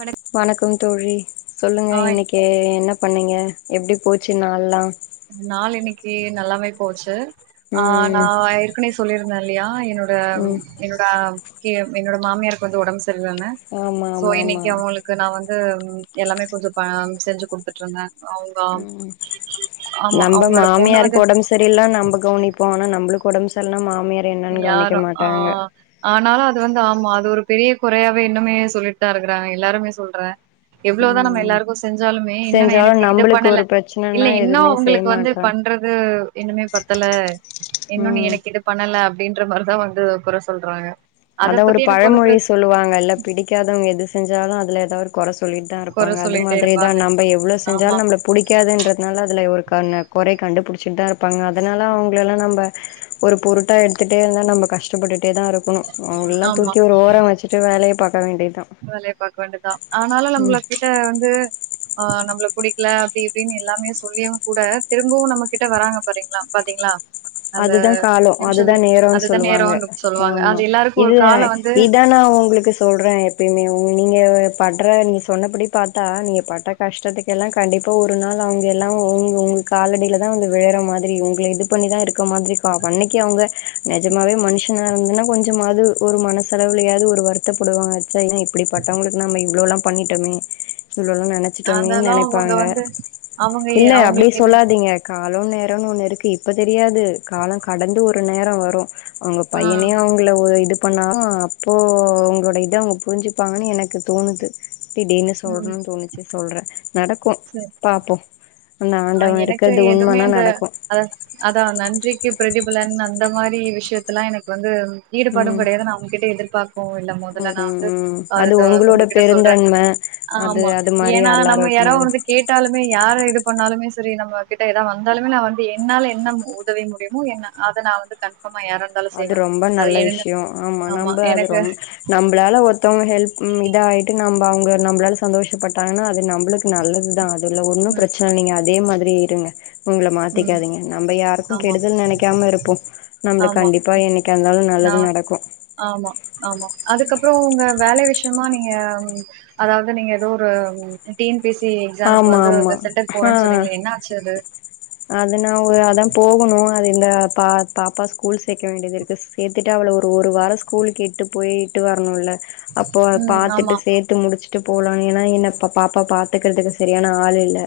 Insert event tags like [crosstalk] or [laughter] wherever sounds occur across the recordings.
வணக் வணக்கம் தோழி சொல்லுங்க ஆய் இன்னைக்கி ஏ என்ன பண்ணீங்க எப்டி போச்சு நாள்லா நாள் இன்னிக்கி நல்லாவே போச்சி ஆ ம் நா ஏற்கனவே சொல்லியிருந்த இல்லையா என்னோட ம் என்னோட என்னோட மாமியாருக்கு வந்து ஒடம்பு செரியில்ல செரி தான ஆமா சோ ஆமா ஆமா இன்னைக்கி அவுங்களுக் க்கு நா வந்து எல்லாமே கொஞ்சோ பா செஞ்சி குடுத்துட்டு இருந்தே அவுங்கா ம் நம்ப மாமியாருக்கு ஒடம் சரியில்லா நம்ப கவுனிப்போ ஆனா நம்பளுக்கு ஒடம்பு ச இல்லனா மாமியார் என்னனு கவனிக்க யாரு ஆ மாட்டாங்க ஆனாலு அது வந்து ஆமா அது ஒரு பெரிய கொறையாவே இன்னுமே சொல்லிட்டு தா இருக்கறாங்க எல்லாருமே சொல்றே எவ்ளோவுதா நம்ம ம் எல்லாருக்கு செஞ்சாலுமே என்னனா எனக்கு செஞ்சாலு இத நம்பளுக்கு பண்ணல ஒரு இல்ல பிரச்சனன்னா இன்னு எதுவுமே செய்ய அவுங்களுக்கு வந்து மாட்றா பண்றது இன்னுமே பத்தல இன்னு ம் எனக்கு இது பண்ணல அப்டின்ற மாரிதா வந்து கொற சொல்றாங்க அத அதா ஒரு பத்தி எனக்கு ஒன்னு பழமொழி பிரச்சன சொல்லுவாங்கல்ல பிடிக்காதவங்க எது செஞ்சாலு அதுல ஏதா ஒரு கொற சொல்லி த்தா கொற இருப்பாங்க அது சொல்லிட்டே மாதிரிதா இருப்பாங்க நம்ப எவ்ளோ ஆமா செஞ்சாலு நம்ள புடிக்காதுன்றதுனால அதுல ஒரு கண்ணு கொறய கண்டுபுடுச்சுட்தா இருப்பாங்க அதனால அவுங்லெல்லா நம் ம்ப ஒரு பொருட்டா எடுத்துட்டே இருந்தா நம்ம கஷ்டப்பட்டுட்டேதா இருக்கணு அவங்கள எல்லா ஆமா தூக்கி ஒரு ஓரோ வெச்சு சிட்டு வேலய பாக்க வேண்டிதா வேலய பாக்க வேண்டிதா ஆனாலு நம்ள கிட்ட வந்து ஆ நம்ள புடிக்ல அப்டி இப்டினு எல்லாமே சொல்லியு கூட திரும்பவு நம்ம கிட்ட வராங்க பாரீங்ளா பாத்தீங்களா அந்த அதுதா காலோ அதுதா நிமிஷத்துல நேரோனு அதுதா சொல்லுவாங்க நேரோன்னு சொல்லுவாங்க ஆமா அது எல்லாருக்கு ஒரு இது கால வந்து இத்தான உங்ளுக்கு சொல்ற எப்பயுமே உ நீங்க பட்ற நீ சொன்னபடி பாத்தா நீங்க பட்ட கஷ்டத்துக்கு எல்லா கண்டிப்பா ஒரு நாள் அவங்க எல்லா உங் உங்க காலடியலதா வந்து விழற மாதிரி உங்கள இது பண்ணிதா இருக் க்க மாதிரிக்கா அன்னிக்கு அவுங்க நெஜமாவே மனுஷனா இருந்தனா கொஞ்சமாது ஒரு மனசலவுலாயாது ஒரு வருத் த்தப் படுவாங்க ச்ச என்ன இப்டிப்பட்டவங்ளுக்கு நம்ம இவ்ளோல்லா பண்ணிட்டமே இவ்ளோலா நெனச் சிட்டமேனு அதெல்லா அவங்க நெனைப்பாங்க வந்து அவங்க இல்ல அப்டி அவங்களுக்கு இது சொல்லாதீங்க காலோ நேரோனு ஒன்னு இருக்கு இப்ப தெரியாது காலோ கடந்து ஒரு நேரோ வரு அவுங்க ஆ பையனே அவுங் குள்ள ஓ இது பண்ணா அப்போ உங்ளோட இத அவங்க புரிஞ்சுப்பாங்கனு எனக்கு தோணுது திடீர்னு சொல்னுனு தோணுச்சு சொல்ற நடக்கு சர் பாப்போ அந்த ஆண்டவ இருக்கறது எதுமே உண்மனா அந்த நடக்கு அத அதா நன்றிக்கு பிரதிபலன் அந்த மாரி விஷ்யத்துல எனக்கு வந்து ஈடுபாடு ம் கெடயாது நா உங்ககிட்ட எதிர்பாக்கவு இல்ல முதல நா வந்து ம் அது அதுத உங்களோட உங்ககிட்ட சொல்ற பெருந்தன்ம அது ஆமா அது மாரி ஏன்னா எல்லாரு நம்ம இருக்க யாராவ முடியு வந்து கேட்டாலுமே யார இது போணாலுமே செரி நம்ம கிட்ட ஏதா வந்தாலுமே நா வந்து என்னால என்ன உதவி முடியுமோ என்ன அத நா வந்து க அது ரொம்ப நல்ல விஷ்யோ ஆமா நம்ப அது ரொம்ப நம்பளால ஒருத்தவங்க ஹெல்ப் ம் இத ஆய்ட்டு நம்ப அவங்க நம்பளால சந்தோஷப்பட்டாங்கனா அது நம்புளுக்கு நல்லதுதா அது இதுல ஒன்னு ம் பிரச்சன நீங்க அதே மாதிரி இருங்க உங்ள ம் மாத்திக்காதீங்க நம்ப யாருக்கு ஆமா கெடுதல் நெனைக்க க்காம இருப்போ நம்ளுக்கு ஆமா கண்டிப்பா என்னைக்காருந்தாலு நா நல்லது நடக்கு ஆமா ஆமா அதுக்கப்றோ உங்க வேல விஷ்யமா நீங்க அதாவது நீங்க ஏதோ ஒரு T N P S C எக்ஸாம்க்கு ஆமா வந்து எதோ சென்டர் போறன்னு சொன்னீங்களே என்ன ஆச்சு அது அது‌ நா ஒரு அதா போகணு அது இந்த பா பாப்பா ஸ்கூல் சேக்க வேண்டிதுருக்கு சேத்துட்டு அவள ஒரு ஒரு வாரோ ஸ்கூலுக்கு எட்டு போயிட்டு வரணுல அப்போ அத ம். ஆமா. பாத்துட்டு சேத்து முடிச்சுட்டு போலா ஏனா என்ன பாப்பா பா த்தெக்கறதுக்கு செரியான ஆளு இல்ல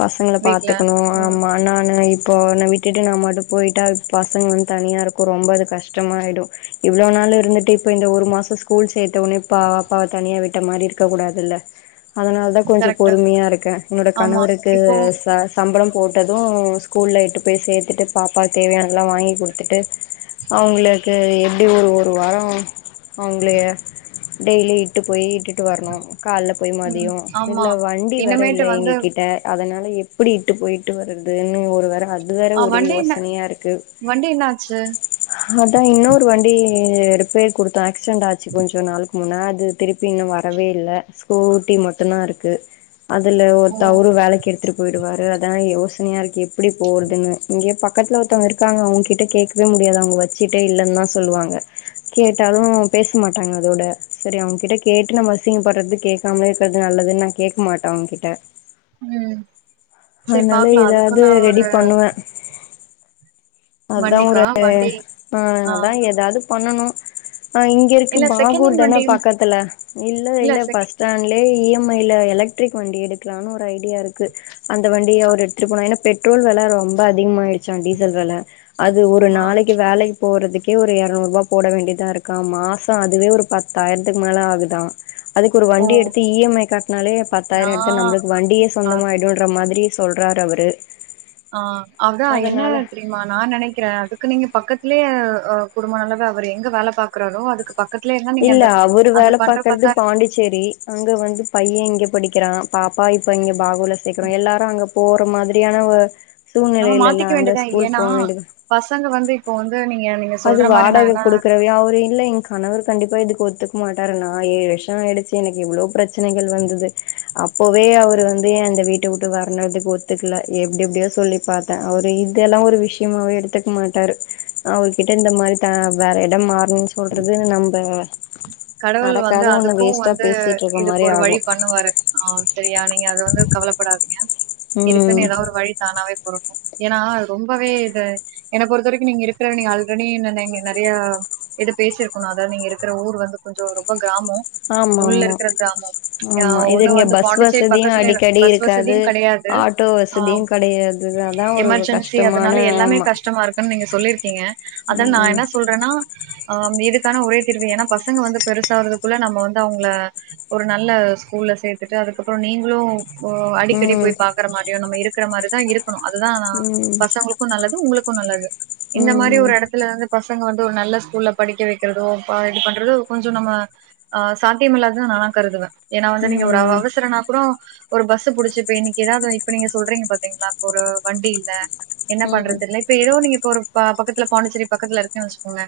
பசங்கள வீட்ல. பாத்துக்குணு ம். ஆமா இன்னோனு இப்போ உன்ன விட்டுட்டு நா மட்டு போயிட்டா பசங்க வந்து தனியா இருக்கு ரொம்ப அது கஷ்டமாய்டு இவ்ளோ நாள் இருந்துட்டு இப்ப இந்த ஒரு மாசோ ஸ்கூல் சேத்த ஒடனே பாபா தனியா விட்ட மாரி இருக்கக்கூடாதுல்ல [inaudible] அதனாலதா கொஞ்சோ கரெக்ட்டு. பொறுமயா இருக்க என்னோட ஆமா. கணவருக்கு இப்போ ச சம்பளோ போட்டது ஸ்கூல்ல எட்டு போய் சேத்துட்டு பாப்பா தேவயானதெல்லா வாங்கி குடுத்துட்டு அவுங்களுக்கு எப்டி ஒரு ஒரு வாரோ அவங்களய டெய்லி இட்டு போயி இட்டுட்டு வரணு கால்ல போயி ம். மதியோ ஆமா. இதுல வண்டி வேற இனிமேட்டு இல்ல வந்து எங்ககிட்ட அதனால எப்டி இட்டு போய்ட்டு வர்றதுன்னு ஒரு வேர அ அதுவேற ஆ ஒரே வண்டி என்ன யோசனயா இருக்கு வண்டி என்ன ஆச்சு? அதா இன்னொரு வண்டி ரிப்பேர் குடுத்த ஆக்ஸ்சடெண்ட் ஆச்சு கொஞ்சோ நாள் முன்னா அது திருப்பி இன்னு வரவே இல்ல ஸ்கூட்டி மட்டுந்தா இருக்கு அதுல ஓ! ஒருத்தவுறு வேலக்கு எடுத்துரு போயிடுவாரு அதா யோசனையா இருக்கு எப்டி போறதுன்னு இங்கயே பக்கத்துல ஒருத்தவங்க இருக்காங்க அவங்ககிட்ட கேக் வே முடியாது அவங்க வச்சுட்டே இல்லன்னு தா சொல்லுவாங்க கேட்டாலு பேசமாட்டாங்க அதோட செரி அவங்க கிட்ட கேட்டு நம்ம அசிங்கப்படுறது கேட்காமலே இருக்கிறது நல்லதுன்னா கேட்க மாட்ட அவங்க கிட்ட ம். சரி அதனால பாக்கலாம். எதாவது அதுக்குன்னு ஒரு ரெடி பண்ணுவ அதா ஒரு வண்டிக்கா? வண்டி ஆ அதா எதாது பண்ணணு இங் இங்க இருக்கு இல்ல செகண்ட் பாகூர் ஹேண்ட் தான வண்டி பக்கத்துல இல்ல இல்ல பஸ் ஸ்டாண்ட்ல இ எம் ஐ ல எலக்ட்ரிக் வண்டி எடுக்கலாம்னு ஒரு ஐடியா இருக்கு அந்த வண்டிய அவர் எடுத்துட்டு போனா என்னா பெட்ரோல் வில ரொம்ப அதிகமாயிடுச்சா டீசல் வில அது ஒரு ஆ. நாளைக்கு வேலைக் போறதுக்கே ஒரு இரநூரூபா போட வேண்டியதாருக்காமா மாச அதுவே ஒரு பத்தாயிரத்துக்கு மேல ஆகுதா அதுக்கு ஒரு ஓ! வண்டி எடுத்து இ எம் ஐ கட்டுனாலே பத்தாயிரம் எடுத்து நான் நம்மளுக்கு வண்டியே ஆ சொந்தமா ஆயி [unintelligible] மாதிரி சொல்றாரு அவரு ஆ அதா என்ன அதனால இப்டி மா நா நினைக்கிறே அதுக்கு நீங்க பக்கத்திலயே குடும்ப நல்லதா அவர் எங்க வேல பாக்குறாரோ அதுக்கு பக் இல்ல அவரு வேல பாக்குறது பாண்டி செரி அங்க வந்து பையன் இங்க படிக்கிறா பாப்பா இப்ப இங்க பாகுல சேக்குறோ எல்லாரு அங்க போற மாதிரியான ஓ நம்ம சூழ்நிலை இல்லல மாத்திக்க அங்க வேண்டியதா ஸ்கூல் ஏன்னா போ வேண்டியது பசங்க வந்து இப்போ வந்து நீங்க அது சொல்ற மாரி நா வாடக என்ன குடுக்குறவ அவரு இல்ல இங் கணவர் கண்டிப்பா இதுக்கு ஒத்துக்க மாட்டருனா நா ஏழு வருஷம் ஆயிடுச்சு எனக்கு இவ்ளோ பிரச்சனைகள் வந்தது அப்பவே அவரு வந்து எந்த வீட்ட விட்டு வரனதுக்கு ஒத்துக்கல எப்டி எப்டியோ சொல்லி பாத் அவரு இதெல்லா ஒரு விஷயமாவே எடுத்துக்க மாட்டாரு அவரு கிட்ட இந்த மாரி த வேற இடம் மாறணும்ன்னு சொல்றது நம்ப கடவுள் வந்து நடக்காத ஒண்ணு அதுக்கு வேஸ்ட்டா வந்து பேசிட்டு இருக்க இதுக்கு மாரி ஒரு ஆகு வழி பண்ணுவாரு ஆ சரியா நீங்க அத வந்து கவலைப்படாதீங்க ம் இருக்குன்னு ஏதாவது ஒரு வழி தானாவே பொறக்கு ஏனா அது ரொம்பவே இது என்ன பொறுத்த வரைக்கு நீங்க இருக்கிற நீங்க அல்ரெடி ந நீங்க நெறையா இது பேசிருக்கணு அதாவது நீங்க இருக்கிற ஊர் வந்து கொஞ்சோ ரொம்ப கிராமோ ஆமா உள்ள ஆமா இருக்கிற கிராமம் ஆ ஆமா இது ஒண்ணு இங்க வந்து பஸ் பாண்டிச்சேரி வசதியு பக்கத்துல அடிக்கடி பஸ் இருக்காது வசதியு கிடையா து ஆட்டோ ஆ வசதியு கெடையாது அதா ஒரு எமர்ஜென்சி கஷ்டமான அதனால எல்லாமே ஆமா கஷ்டமா இருக்குன்னு நீங்க சொல்லிருக்கீங்க அதா நா ம் என்ன சொல்றன்னா அ இதுக்கான ஒரே திருப்பி ஏன்னா பசங்க வந்து பெருசாறதுக்குள்ள நம்ம வந்து அவங்கள ஒரு நல்லா ஸ்கூல சேர்த்துடு அதுக்கப்றோ நீங்களு ஓ அடிக்கடி ம் போய் பாக்குற மாரியு நம்ம இருக்கிற மாரிதா இருக்கணு அதுதா ம் பசங்களுக்கு நல்லது உங்களுக்கு நல்லது இந்த மாரி ம் ஒரு இடத்துல இருந்து பசங்க வந்து ஒரு நல்ல ஸ்கூல்ல படிக்க வைக்கிறதோ இப்ப இது பண்றது கொஞ்ச நம்ம ஆ சாத்தியமில்லாததுனு நானா கருதுவே ஏன்னா வந்து நீங்க ஒரு ம் அவசரனா கூடோ ஒரு பஸ் புடிச்சு இப்ப இன்னைக்கு ஏதாவது இப்ப நீங்க சொல்றீங்க பாத்தீங்களா இப்ப ஒரு வண்டி இல்ல என்ன ம் பண்றது தெரில இப்ப ஏதோ நீங்க இப்ப ஒரு பக்கத்துல பாண்டிச்சேரி பக்கத்துல இருக்கன்னு வச்சுக்கோங்கலே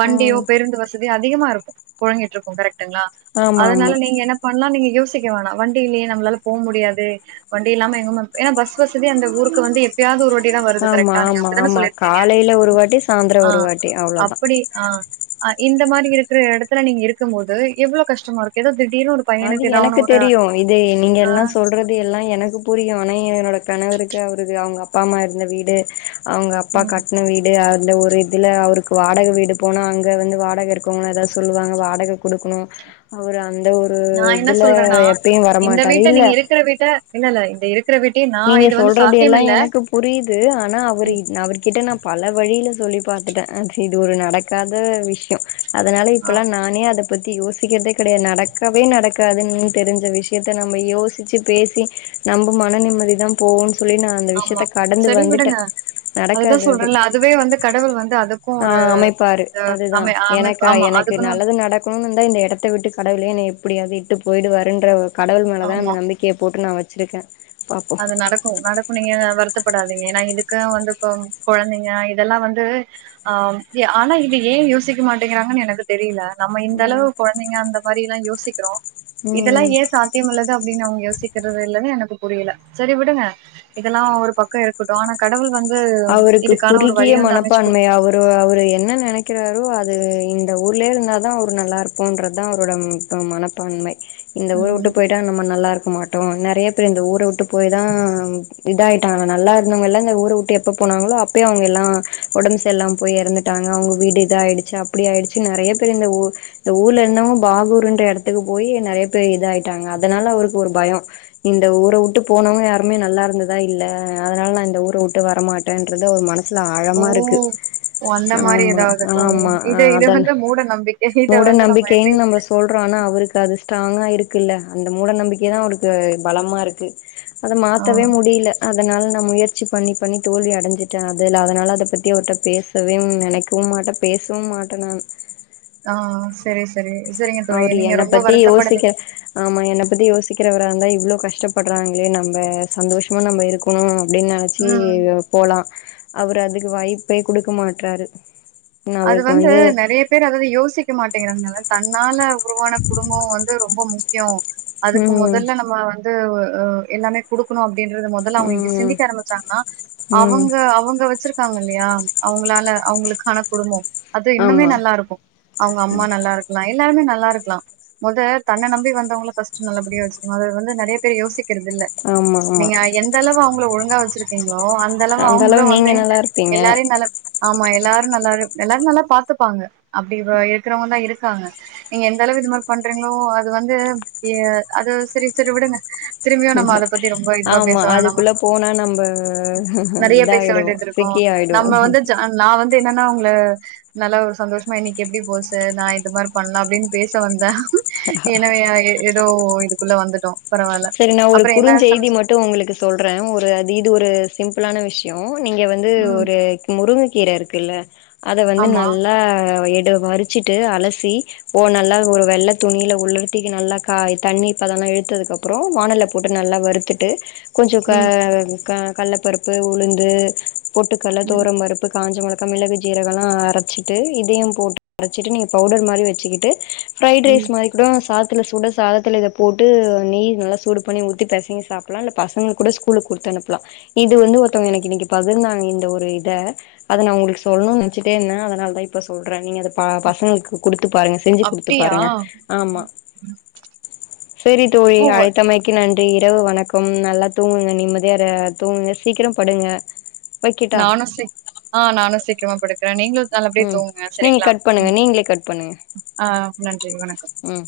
வண்டியோ ம் பேருந்து வச இதுவே அதிகமாருக்கு பொழங்கிட்டு இருக்கு கரெக்டுங்களா ஆமா அதனால ஆமா நீங்க என்ன பன்லா நீங்க யோசிக்க வேணா வண்டியிலயே நம்மளால போ முடியாது வண்டி இல்லாம எங்கம ஏன்னா பஸ் வசதி அந்த ஊருக்கு வந்து எப்பயாவ்து ஒரு வாட்டி தா வருது ஆமா கரெக்டா நீங்க ஆமா அப்டித்தானே ஆமா சொல்லிருக்கீங்க காலையில ஒரு வாட்டி சாயந்தரோ ஆ ஒரு வாட்டி அவ்ளோதா அப்டி ஆ அ இந்த மாரி இருக்கிற இடத்துல நீங்க இருக்கு போது எவ்ளோ கஷ்டமா இருக்கு ஏதோ திடீர்னு ஒரு அது பையனுக்கு ஏதாவனு எனக்கு ஒரு தெரியு இது நீங்க ஆ எல்லா சொல்றது எல்லா எனக்கு புரியு ஆனா என்னோட கணவருக்கு அவருக்கு அவங்க அப்பா அம்மா இருந்த வீடு அவங்க அப்பா ம் கட்ன வீடு அந்த ஒரு இதுல அவருக்கு வாடக வீடு போனா அங்க வந்து வாடக இருக்கவங்களு எதாவது சொல்லுவாங்க வாடக குடுக்கணு அவரு அந்த ஒரு நா என்ன இதுல எப்பயு வரமாட்டாரு இல்ல இருக்கற வீட்ட இல்ல இல்ல இந்த இருக்கற வீட்டி நா இது வந்து சாத்தியம் இல்ல புரிது ஆனா அவரு ம், அவர்கிட்ட நா பல வழியில சொல்லி பாத்துட்டே அ செரி ஒரு நடக் காத விஷ்யோ அதனால ஆ இப்பல்லா நானே அத பத்தி யோசிக்கறதே கிடையாது நடக்கவே நடக்காதுன்னு தெரிஞ்ச விஷயத்த நம்ம யோசிச்சு பேசி நம்ப மன நிம்மதி தா போவு சொல்லி நா அந்த ஆமா விஷயத்த கடந்து சரி வந்துட்டே விடுங்க அதுதா நடக்காது அது சொல்றேன்ல அதுவே வந்து கடவுள் வந்து அதுக்கு ஆ ஒரு அமைப்பாரு அதுதா அமை அமைப்பு எனக்கா ஆமா எனக்கு அதுக்குன்னு நல்லது இந்த எடத்த விட்டு கடவுளே என்ன எப்படியாவது இட்டு போயிடு வாருண்ற கடவு மேல தா அந்த ஆமா நம்பிக் கிய போட்டு நா வச்சிருக்கே பாப்போ அது நடக்கு நடக் நீங்க வருத்தப்படாதீங்க ஏன்னா இதுக்கு வந்து இப்ப கொழந்தைங்க இதெல்லா வந்து ஆம் ஜி ஆனா இது ஏ யோசிக்க மாட்டேங்கிறாங்கன்னு எனக்கு தெரில நம்ம இந்த ம் அளவு கொழந்தைங்க அந்த மாரில்லா யோசிக்கிறோ இதெல்லா ம் ஏ சா கேமுல்லதா அப்டின் அவங்க யோசிக்கிறது இல்லனு எனக்கு புரில சரி விடுங்க இதெல்லா ஒரு பக்கோ இருக்குட்டு ஆனா கடவுள் வந் அவருக்கு குறுகிய மனப்பான்மை குடுத் அவ அவர் என்ன நனைக்கிறாரோ அது இந்த ஊர்ல இருந்தா தா அவரு நல்லா இருக்குன்றதா அவரோட மனப் பான்மை இந்த ம் ஊர உட்டு ம் போயிட்டா நம்ம நல்லா இருக்க மாட்டோ நெறைய பேர் இந்த ஊர உட்டு போய் தா இதாயிட்டாங்க நல்லா இருந்தவங்கல்ல இந்த ஊரு உட்டு எப்போ போனாங்களோ அப்பயே அவங்க எல்லா ஓடம் சரில்லாம போய் எறந்துட்டாங்க அவுங்க வீடு இத ஆயிடுச்சு அப்டி ஆயிடுச்சு நெறைய பேர் இந்த ஊ இந்த ஊர்ல இருந்தவுங்க பாகூர்ன்ற எடத்துக்கு போய் நெறைய பேர் இது ஆயிட்டாங்க அதனால அவருக்கு ஒரு பயோ இந்த ஊர உட்டு போனு யாருமே நல்லா இருந்ததா இல்ல அதனால நா இந்த ஊர வுட்டு வர் வரமாட்டேன்றது அவர் மனசுல ஓ ஆழமா இருக்கு ஓ அந்த மாரி ஆமா ஏதாவது ஓ ஆமா ஆ இது இது அதான் வந்து மூட நம்பிக்கை இத மூட வந்து நம்ம எப்டி நம்பிக்கேய்னு நம்ப சொல்றோ ஆன அவருக்கு அது ஸ்ட்ராங்கா இருக்குல்ல அந்த மூட நம்பிக்கையதா அவருக்கு பலமா இருக்கு அத ஆ மாத்தவே முடில அதனால நா முயற்சி பண்ணி பண்ணி தோல்வி அடைஞ்சுட்டே அதுல அதனால அத பத்தி அவர்ட்ட பேசவே நினைக்கவு மாட்டே பேசவு மாட்டே நானு ஆ சரி சரி சரிங்க தோழி அவரு நீங்க என்ன ரொம்ப பத்தி வருத்தப்படாதி யோசிக்க ஆமா என்ன பத்தி யோசிக்கிறவரா இருந்தா இவ்ளோ கஷ்டப்படுறாங்களே நம்ப சந்தோஷமா நம்ப இருக் ம் எங்கனாச்சு ம் போலா அவரு அதுக்கு வாய்ப்பே குடுக்க மாட்றாரு நா அது அவருக்கு வந்து நெறைய பேர் அதவே யோசிக்க மாட்டேங்குறாங்கல தன்னால உருவான குடும்போ வந்து ரொம்ப முக்கியோ அதுக்கு ம் முதல்ல நம்ம வந்து எல்லாமே குடுக்குணு அப்டின்றது மொதல்ல அவங்க இங்க ம் சிந்திக்க ஆரம்பிச்சாங்கன்னா ம் அவங்க அவங்க வச்சிரு காங்க இல்லையா அவங்களால அவங்களுக்கான குடும்போ அது இன்னுமே ஆமா நல்லா இருக்கு அவங்க அம்மா நல்லா இருக் லைலா இருந்தா நல்லா இருக்லா மொத தன்ன நம்பி வந்தவங்கல ஃபர்ஸ்ட்டு நல்லபடியா வச்சுக்கலா அது வந்து நெறைய பேர் யோசிக் க்கிறதிஇல்ல ஆமா ஆமா நீங்க எந்த அளவு அவுங்கள ஒழுங்கா வெச்சிரு கிங்ளோ அந்த அளவு அவுங்களு நீங்க வந்து நல்லா இருப்பீங்க எல்லாரையு நல்ல ஆமா எல்லாரு நல்லா எல்லாரு நல்லா பாத்துப்பாங்க அப்டி இருக்கிறவங்கதா இருக்காங்க நீங்க எந்த அளவு இது மாரி பண்றீங்ளோ அது வந்து அது சேரி சேரி விடுங்க திரும்பியு நம்ம அத பத்தி ரொம்ப இதுவா பேச ஆமா வேணாமா அதுக்குள்ள போனா நம்ப நெறையா பேச இதாயிடுவோ வேண்டிது இரு கோ சிக்கி ஆயிடுவோ நம்ம வந்து நா வந்து என்னன்னா க்ல நல்லா சந்தோஷமா இன்னிக்கு எப்டி போச்சு நா இது மார் பண்லா அப்டின் பேச வந்த எனவே எதோ இதுக்குள்ள வந்துட்டோ சேரி நா ஒரு குறுஞ்செய்தி ம ட்டு உங்ளுக்கு சொல்றன் ஒரு திது ஒரு சிம்பிளான விஷ்யோ நீங்க வந்து ம் ஒரு முருங்கை கீர இருக்குல்ல அத வந்து ஆமா நல்லா எடு வறிச்சிட்டு அலசி ஓ நல்லா ஒரு வெள்ள துணில உலர்த்திக்கு நல்லா காய் தண்ணிப் பதெல்லா இழுத்ததுக்கு அப் அப்றோ வாணல்ல போட்டு நல்லா வறுத்துட்டு கொஞ்சொ க ம் க கல்லப்பருப்பு உளுந்து பொட்டுக்கல்ல ம் தொவர பருப் ப்பு காஞ்ச மொளகா மிளகு சீரகல்லா அரச்சிட்டு இதையு போட்டு அரச்சிட்டு நீங்க பவுடர் மாரி வச்சிக்கிட்டு ஃப்ரைட் ரைஸ் ம் மாரி கூட சாதத்துல சூட சாதத்தில இத போட்டு நெய் நல்லா சூடு பன்ணி ஊத்தி பெசைங்க சாப்புலா இல்ல பசங்க கூட ஸ்கூலுக் குடுத்து அனுப்பலா இது வந்து ஒருத்தவ்ங்க எனக்கு இன்னிக்கு பகிர்ந்தாங்க இந்த ஒரு இத அத நா உங்களுக்கு சொல்ணுன் நெனச்சுட்டே இருந்தே அதனால தா இப்ப சொல்றே நீங்க அத ப பசங்களுக்கு குடுத்து பாருங்க செஞ்சு குடுத்து அப்டியா பாருங்க ஆமா செரி தோழி ஓ அழைத் தமைக்கு நன்றி இரவு வணக்கம் நல்லா தூங்குங்க நிம்மதியா தூங்குங்க சீக்கிரம் படுங்க வைக்கட்டா நானு சிக் ஆ நானு சீக்கரமா படுக்க நீங்க நல்லபடியா ம் தூங்குங்க நீங்க சரிங்களா கட் பண்ணுங்க ம் நீங்களே கட் பண்ணுங்க ஆ நன்றி வணக்கம் ம்